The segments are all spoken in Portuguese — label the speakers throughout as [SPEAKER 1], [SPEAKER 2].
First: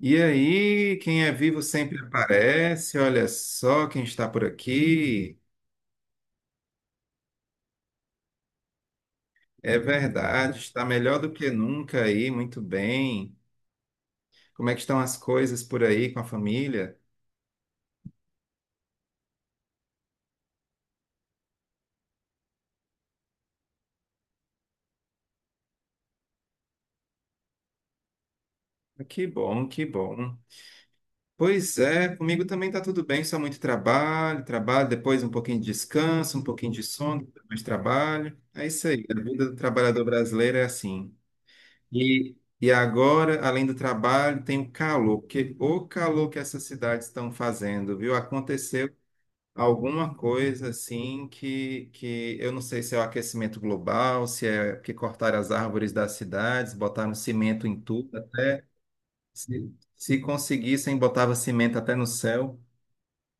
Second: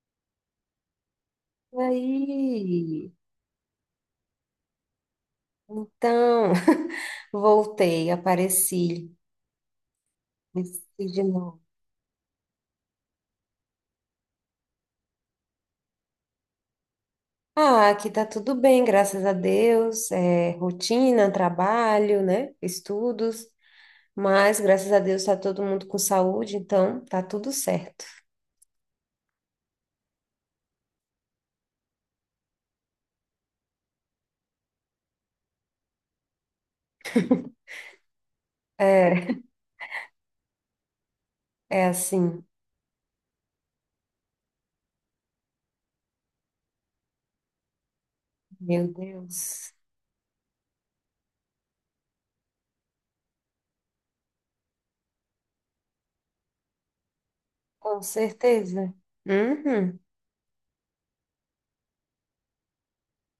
[SPEAKER 1] E aí, quem é vivo
[SPEAKER 2] E
[SPEAKER 1] sempre aparece.
[SPEAKER 2] aí,
[SPEAKER 1] Olha só quem está por aqui.
[SPEAKER 2] então, voltei, apareci,
[SPEAKER 1] É verdade,
[SPEAKER 2] apareci
[SPEAKER 1] está melhor
[SPEAKER 2] de
[SPEAKER 1] do que
[SPEAKER 2] novo.
[SPEAKER 1] nunca aí, muito bem. Como é que estão as coisas por aí com a família?
[SPEAKER 2] Ah, aqui tá tudo bem, graças a Deus. É, rotina, trabalho, né? Estudos, mas graças a Deus tá todo mundo com saúde, então tá tudo certo.
[SPEAKER 1] Ah, que bom, que bom. Pois é, comigo também está tudo bem, só muito trabalho, trabalho, depois um pouquinho de descanso, um pouquinho de sono, depois mais trabalho. É isso aí, a
[SPEAKER 2] É,
[SPEAKER 1] vida do trabalhador brasileiro é assim.
[SPEAKER 2] é
[SPEAKER 1] E,
[SPEAKER 2] assim,
[SPEAKER 1] e agora, além do trabalho, tem o calor, porque o calor que essas cidades estão fazendo, viu?
[SPEAKER 2] meu
[SPEAKER 1] Aconteceu
[SPEAKER 2] Deus,
[SPEAKER 1] alguma coisa assim que eu não sei se é o aquecimento global, se é que cortaram as árvores das cidades, botaram cimento em
[SPEAKER 2] com
[SPEAKER 1] tudo, até
[SPEAKER 2] certeza.
[SPEAKER 1] se,
[SPEAKER 2] Uhum.
[SPEAKER 1] se conseguissem, botava cimento até no céu.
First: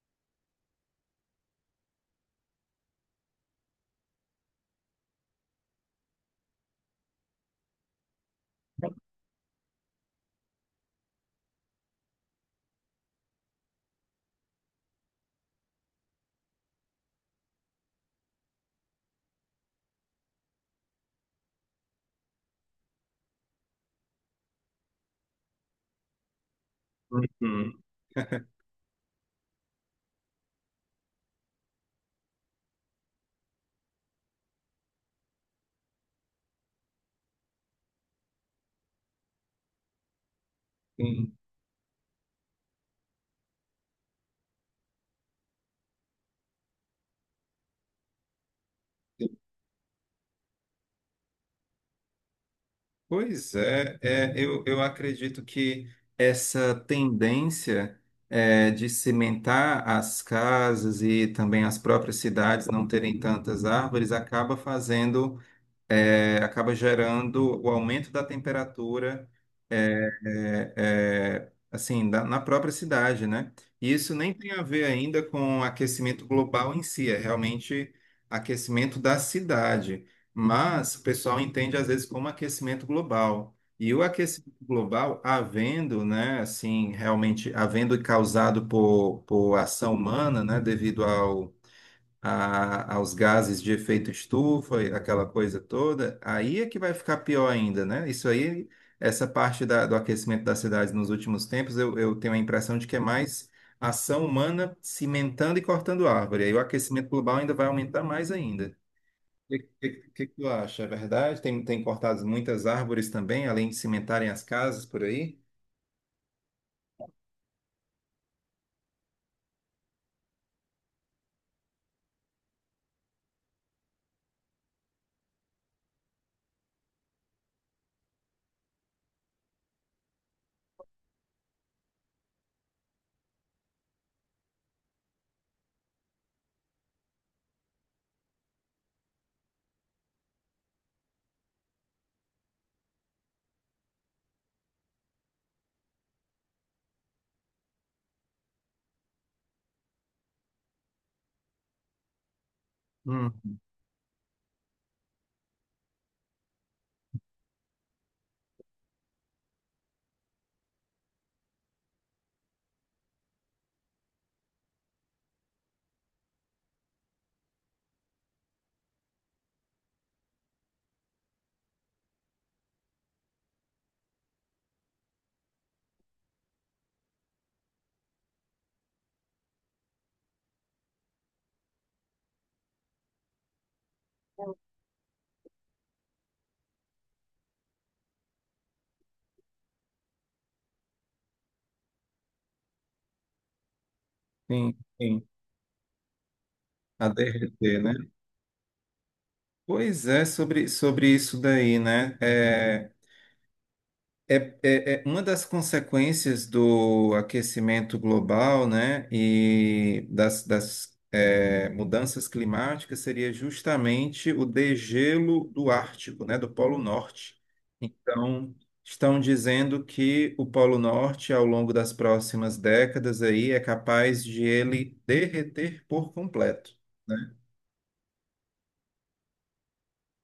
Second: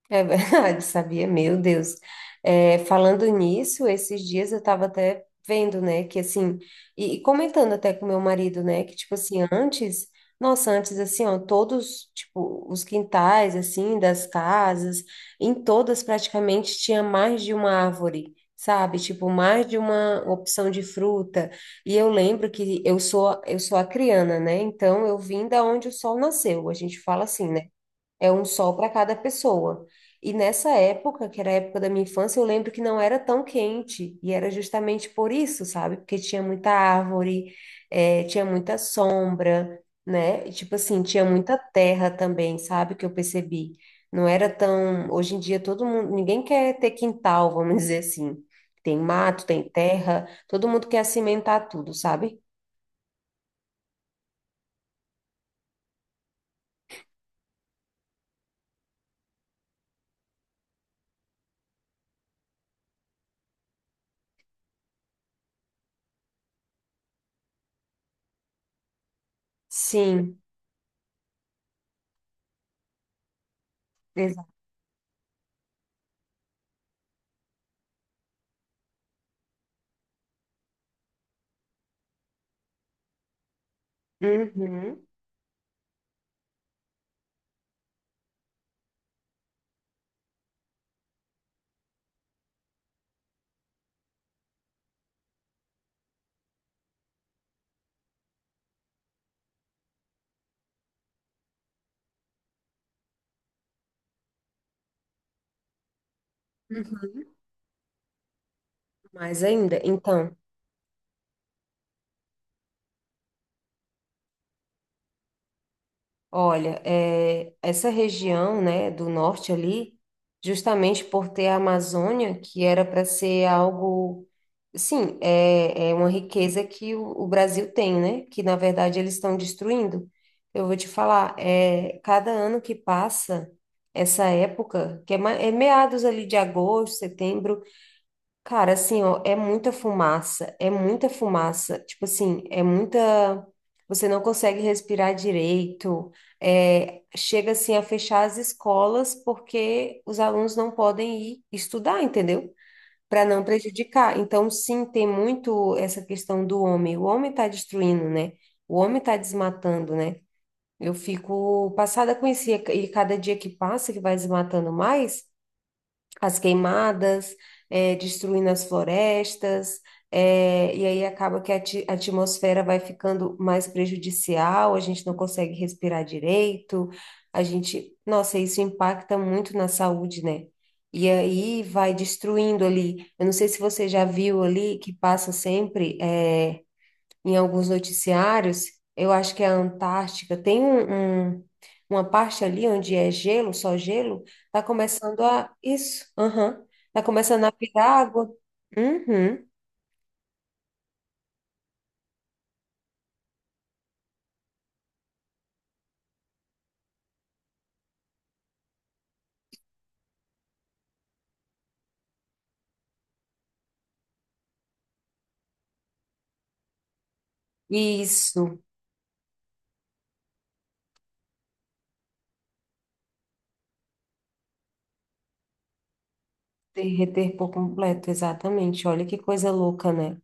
[SPEAKER 2] É verdade, sabia? Meu Deus. É, falando nisso, esses dias eu estava até vendo, né, que assim, e comentando até com meu marido, né, que tipo assim, antes, nossa, antes assim, ó, todos, tipo, os quintais, assim, das casas, em todas praticamente tinha mais de uma árvore. Sabe, tipo, mais de uma opção de fruta. E eu lembro que eu sou acriana, né? Então eu vim da onde o sol nasceu. A gente fala assim, né?
[SPEAKER 1] Uhum.
[SPEAKER 2] É um sol para cada pessoa. E nessa época, que era a época da minha infância, eu lembro que não era tão quente. E era justamente por isso, sabe? Porque tinha muita árvore, tinha muita sombra, né? E, tipo assim, tinha muita terra também, sabe? Que eu percebi. Não era tão. Hoje em dia, todo mundo. Ninguém quer ter quintal, vamos dizer assim. Tem mato, tem terra, todo mundo quer cimentar tudo, sabe?
[SPEAKER 1] Pois é, eu acredito que essa tendência de cimentar as casas e também as próprias cidades não terem tantas árvores acaba fazendo, acaba gerando o aumento da temperatura
[SPEAKER 2] Sim,
[SPEAKER 1] assim, na própria cidade, né? E isso nem
[SPEAKER 2] exato.
[SPEAKER 1] tem a ver ainda com aquecimento global em si, é realmente aquecimento da cidade. Mas o pessoal entende às vezes como aquecimento global. E o aquecimento
[SPEAKER 2] Uhum.
[SPEAKER 1] global, havendo, né, assim, realmente havendo causado por ação humana, né, devido ao aos gases de efeito estufa, e aquela coisa toda, aí é que vai ficar pior ainda, né? Isso aí, essa parte do aquecimento das cidades nos últimos tempos, eu tenho a impressão de que é mais ação humana cimentando e cortando árvore. Aí o aquecimento
[SPEAKER 2] Uhum.
[SPEAKER 1] global ainda vai aumentar mais ainda.
[SPEAKER 2] Mais
[SPEAKER 1] O
[SPEAKER 2] ainda,
[SPEAKER 1] que
[SPEAKER 2] então.
[SPEAKER 1] tu acha? É verdade? Tem cortado muitas árvores também, além de cimentarem as casas por aí?
[SPEAKER 2] Olha, é, essa região, né, do norte ali, justamente por ter a Amazônia, que era para ser algo, sim, é, é uma riqueza que o Brasil tem, né, que na verdade eles estão destruindo. Eu vou te falar, é, cada ano que passa, essa época, que é, é meados ali de agosto, setembro. Cara, assim, ó, é muita fumaça, é muita fumaça. Tipo assim, é muita. Você não consegue respirar direito. Chega assim a fechar as escolas porque os alunos não podem ir estudar, entendeu? Para
[SPEAKER 1] Hum,
[SPEAKER 2] não prejudicar. Então, sim, tem muito essa questão do homem. O homem está destruindo, né? O homem está desmatando, né? Eu fico passada com isso e cada dia que passa, que vai desmatando mais, as queimadas, destruindo as florestas, e aí acaba que a a atmosfera vai ficando mais prejudicial, a gente não consegue respirar direito, a gente, nossa, isso impacta muito na saúde, né? E aí vai destruindo ali. Eu não sei se você já viu ali que passa sempre. Em alguns noticiários, eu acho que é a Antártica, tem uma parte ali onde é gelo, só gelo, tá
[SPEAKER 1] sim,
[SPEAKER 2] começando
[SPEAKER 1] sim.
[SPEAKER 2] a. Isso, aham. Tá
[SPEAKER 1] A
[SPEAKER 2] começando a
[SPEAKER 1] derreter,
[SPEAKER 2] virar
[SPEAKER 1] né?
[SPEAKER 2] água. Uhum.
[SPEAKER 1] Pois é, sobre isso daí, né? É, é- é uma das consequências do aquecimento global, né, e das mudanças climáticas seria justamente o degelo do Ártico, né, do Polo Norte. Então,
[SPEAKER 2] Isso,
[SPEAKER 1] estão dizendo que o Polo Norte, ao longo das próximas décadas aí, é capaz de ele derreter por completo. Né?
[SPEAKER 2] derreter por completo, exatamente. Olha que coisa louca, né?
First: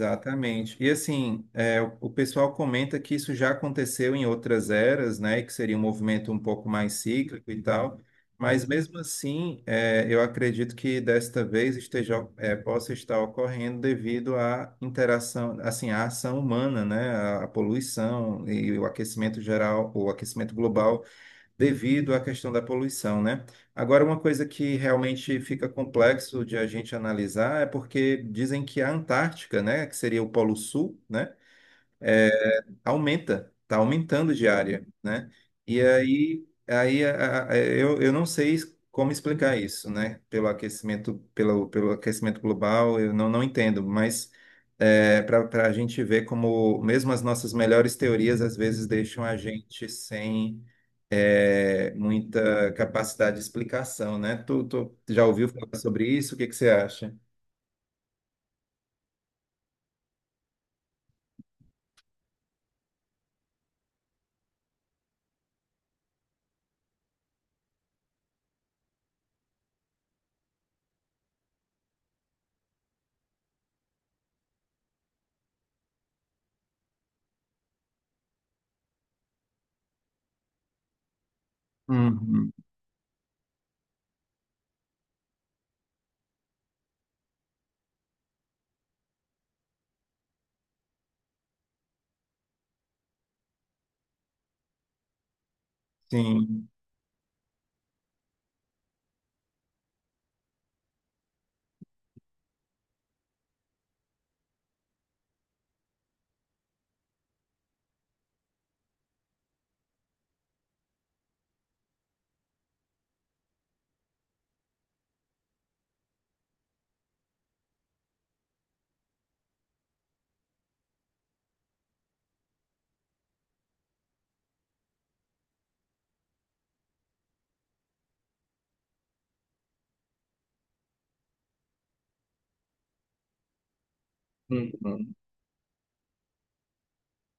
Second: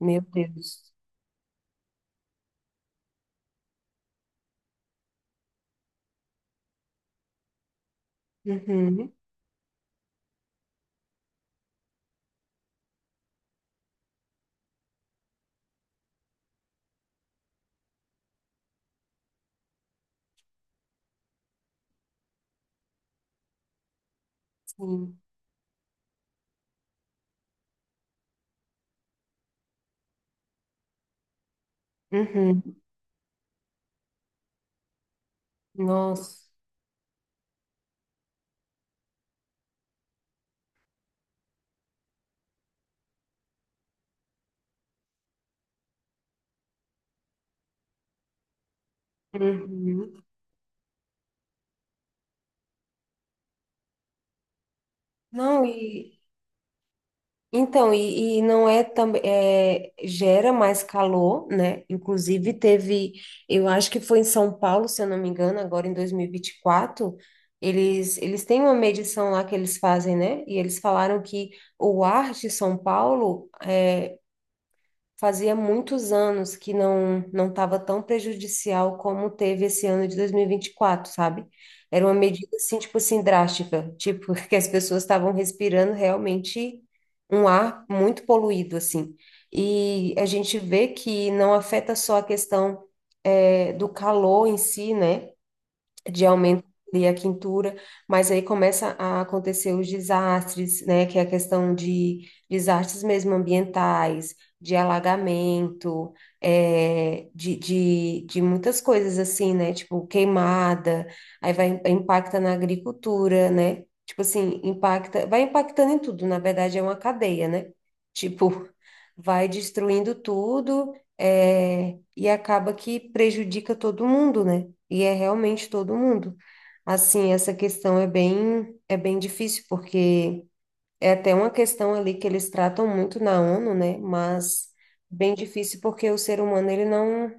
[SPEAKER 2] Meu
[SPEAKER 1] E
[SPEAKER 2] Deus.
[SPEAKER 1] assim, é, o pessoal comenta que isso já aconteceu em outras eras, né? Que seria um movimento um pouco mais cíclico e tal. Mas mesmo
[SPEAKER 2] Uhum.
[SPEAKER 1] assim, eu acredito que desta vez esteja, possa estar ocorrendo devido à interação, assim, à ação humana, né? A poluição e o aquecimento geral, o aquecimento global devido à questão da poluição, né? Agora, uma coisa que
[SPEAKER 2] Sim.
[SPEAKER 1] realmente fica complexo de a gente analisar é porque dizem que a Antártica, né, que seria o Polo Sul, né?
[SPEAKER 2] Uhum.
[SPEAKER 1] Aumenta, está aumentando de área, né? E aí,
[SPEAKER 2] Nossa.
[SPEAKER 1] eu não sei como explicar isso, né? Pelo aquecimento, pelo aquecimento global, eu não entendo, mas para a gente ver como mesmo as nossas melhores teorias às vezes deixam a gente
[SPEAKER 2] Uhum.
[SPEAKER 1] sem muita capacidade de explicação, né? Tu já ouviu
[SPEAKER 2] Não,
[SPEAKER 1] falar sobre
[SPEAKER 2] e.
[SPEAKER 1] isso? O que que você acha?
[SPEAKER 2] Então, e não é também, gera mais calor, né? Inclusive teve, eu acho que foi em São Paulo, se eu não me engano, agora em dois mil e vinte e quatro, eles têm uma medição lá que eles fazem, né? E eles falaram que o ar de São Paulo é, fazia muitos anos que não estava tão prejudicial como teve esse ano de 2024, sabe? Era uma
[SPEAKER 1] Uhum.
[SPEAKER 2] medida assim, tipo assim, drástica, tipo que as pessoas estavam respirando realmente um ar muito poluído assim. E a gente vê que não afeta só a questão do calor em si, né? De aumento
[SPEAKER 1] Sim.
[SPEAKER 2] ali a quintura, mas aí começa a acontecer os desastres, né? Que é a questão de desastres mesmo ambientais, de alagamento, é, de muitas coisas assim, né? Tipo queimada, aí vai impacta na agricultura, né? Tipo assim, impacta, vai impactando em tudo, na verdade é uma cadeia, né? Tipo, vai destruindo tudo, é, e acaba que prejudica todo mundo, né? E é realmente todo mundo. Assim, essa questão é bem difícil, porque é até uma questão ali que eles tratam muito na ONU, né? Mas
[SPEAKER 1] Uhum.
[SPEAKER 2] bem difícil porque o ser humano,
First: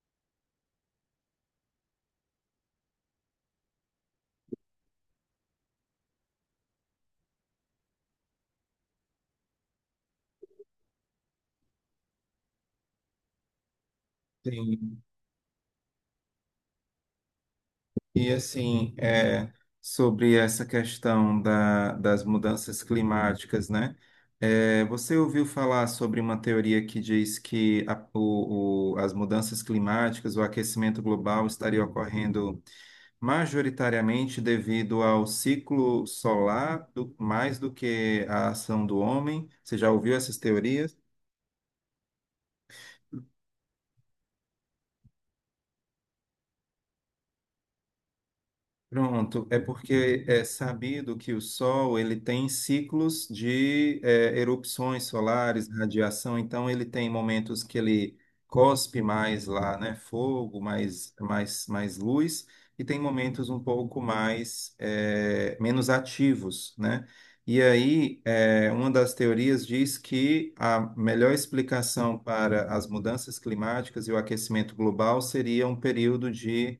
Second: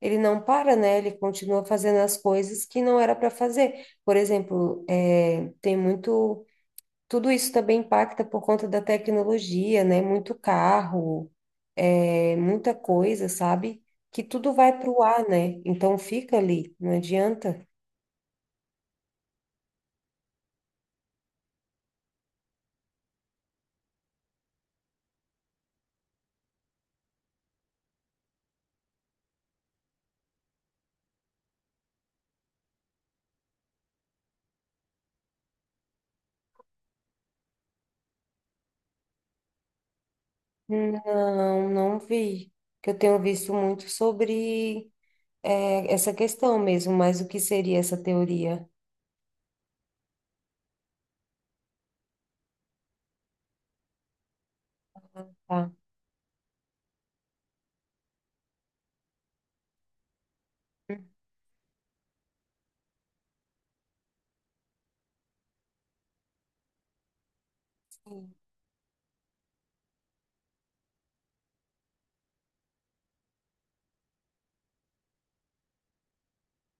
[SPEAKER 2] ele não para, né? Ele continua fazendo as coisas que não era para fazer. Por exemplo, é, tem muito... Tudo isso também impacta por conta da tecnologia, né? Muito carro, é, muita coisa, sabe? Que tudo vai para
[SPEAKER 1] Sim.
[SPEAKER 2] o ar, né? Então fica ali, não adianta.
[SPEAKER 1] E assim, sobre essa questão das mudanças climáticas, né? É, você ouviu falar sobre uma teoria que diz que as mudanças climáticas, o aquecimento global estaria ocorrendo majoritariamente devido ao ciclo solar mais do que a ação do homem? Você já ouviu essas teorias?
[SPEAKER 2] Não, não vi. Que eu tenho visto muito sobre essa questão mesmo, mas o que seria essa teoria?
[SPEAKER 1] Pronto, é porque é sabido que o Sol ele tem ciclos de erupções solares,
[SPEAKER 2] Tá.
[SPEAKER 1] radiação, então ele tem momentos que ele cospe mais lá, né, fogo, mais luz, e tem momentos um pouco mais menos ativos, né? E aí,
[SPEAKER 2] Sim.
[SPEAKER 1] uma das teorias diz que a melhor explicação para as mudanças climáticas e o aquecimento global seria um período de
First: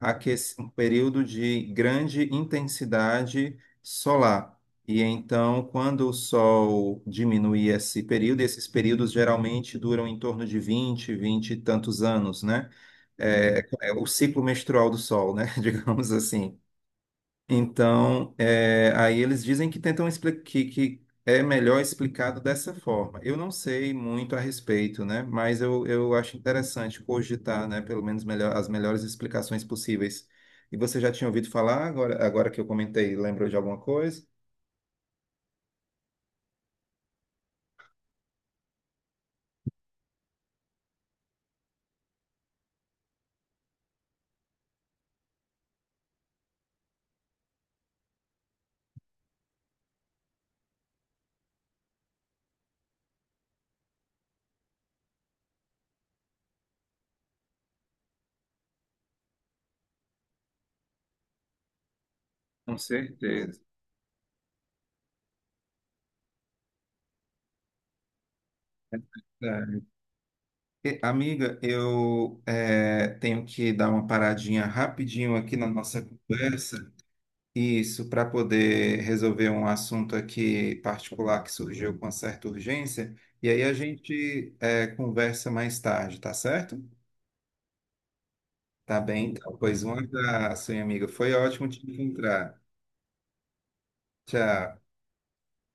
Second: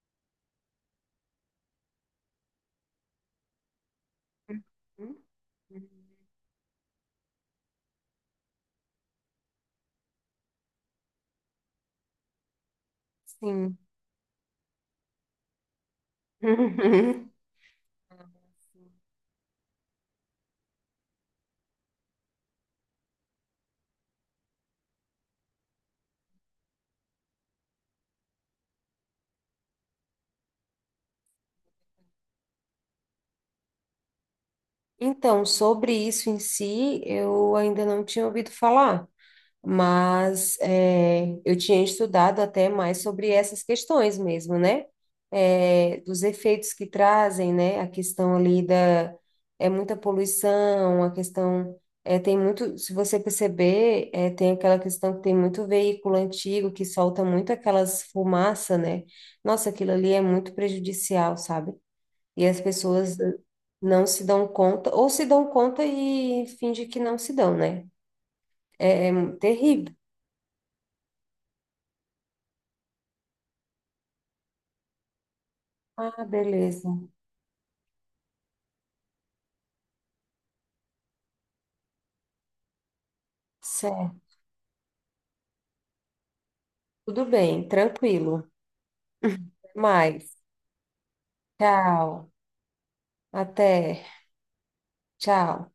[SPEAKER 1] um período de grande intensidade solar. E
[SPEAKER 2] Uhum.
[SPEAKER 1] então, quando o Sol diminui esse período, esses períodos geralmente duram em torno de 20 e tantos anos, né? É,
[SPEAKER 2] Sim.
[SPEAKER 1] é o ciclo menstrual do Sol, né? Digamos assim.
[SPEAKER 2] Uhum.
[SPEAKER 1] Então, aí eles dizem que tentam explicar que é melhor explicado dessa forma. Eu não sei muito a respeito, né? Mas eu acho interessante cogitar, né? Pelo menos melhor, as melhores explicações possíveis. E você já tinha ouvido falar, agora, agora que eu comentei, lembrou de alguma coisa?
[SPEAKER 2] Então, sobre isso em si, eu ainda não tinha ouvido falar, mas é, eu tinha estudado até mais sobre essas questões mesmo, né? É, dos efeitos que trazem, né? A questão ali da é muita poluição, a questão é, tem muito, se você perceber, é, tem aquela questão que tem muito veículo antigo que solta muito aquelas fumaça, né? Nossa, aquilo ali é muito prejudicial, sabe? E as
[SPEAKER 1] Com
[SPEAKER 2] pessoas
[SPEAKER 1] certeza.
[SPEAKER 2] não se dão conta, ou se dão conta e fingem que não se dão, né?
[SPEAKER 1] É.
[SPEAKER 2] Terrível.
[SPEAKER 1] E, amiga, eu tenho que dar uma paradinha rapidinho aqui na nossa
[SPEAKER 2] Ah, beleza.
[SPEAKER 1] conversa. Isso, para poder resolver um assunto aqui particular que surgiu com certa urgência. E aí a
[SPEAKER 2] Certo,
[SPEAKER 1] gente conversa mais tarde, tá certo?
[SPEAKER 2] tudo bem, tranquilo.
[SPEAKER 1] Tá bem, então.
[SPEAKER 2] Até
[SPEAKER 1] Pois um
[SPEAKER 2] mais.
[SPEAKER 1] abraço, minha amiga. Foi ótimo te
[SPEAKER 2] Tchau.
[SPEAKER 1] encontrar.
[SPEAKER 2] Até.
[SPEAKER 1] Tchau.
[SPEAKER 2] Tchau.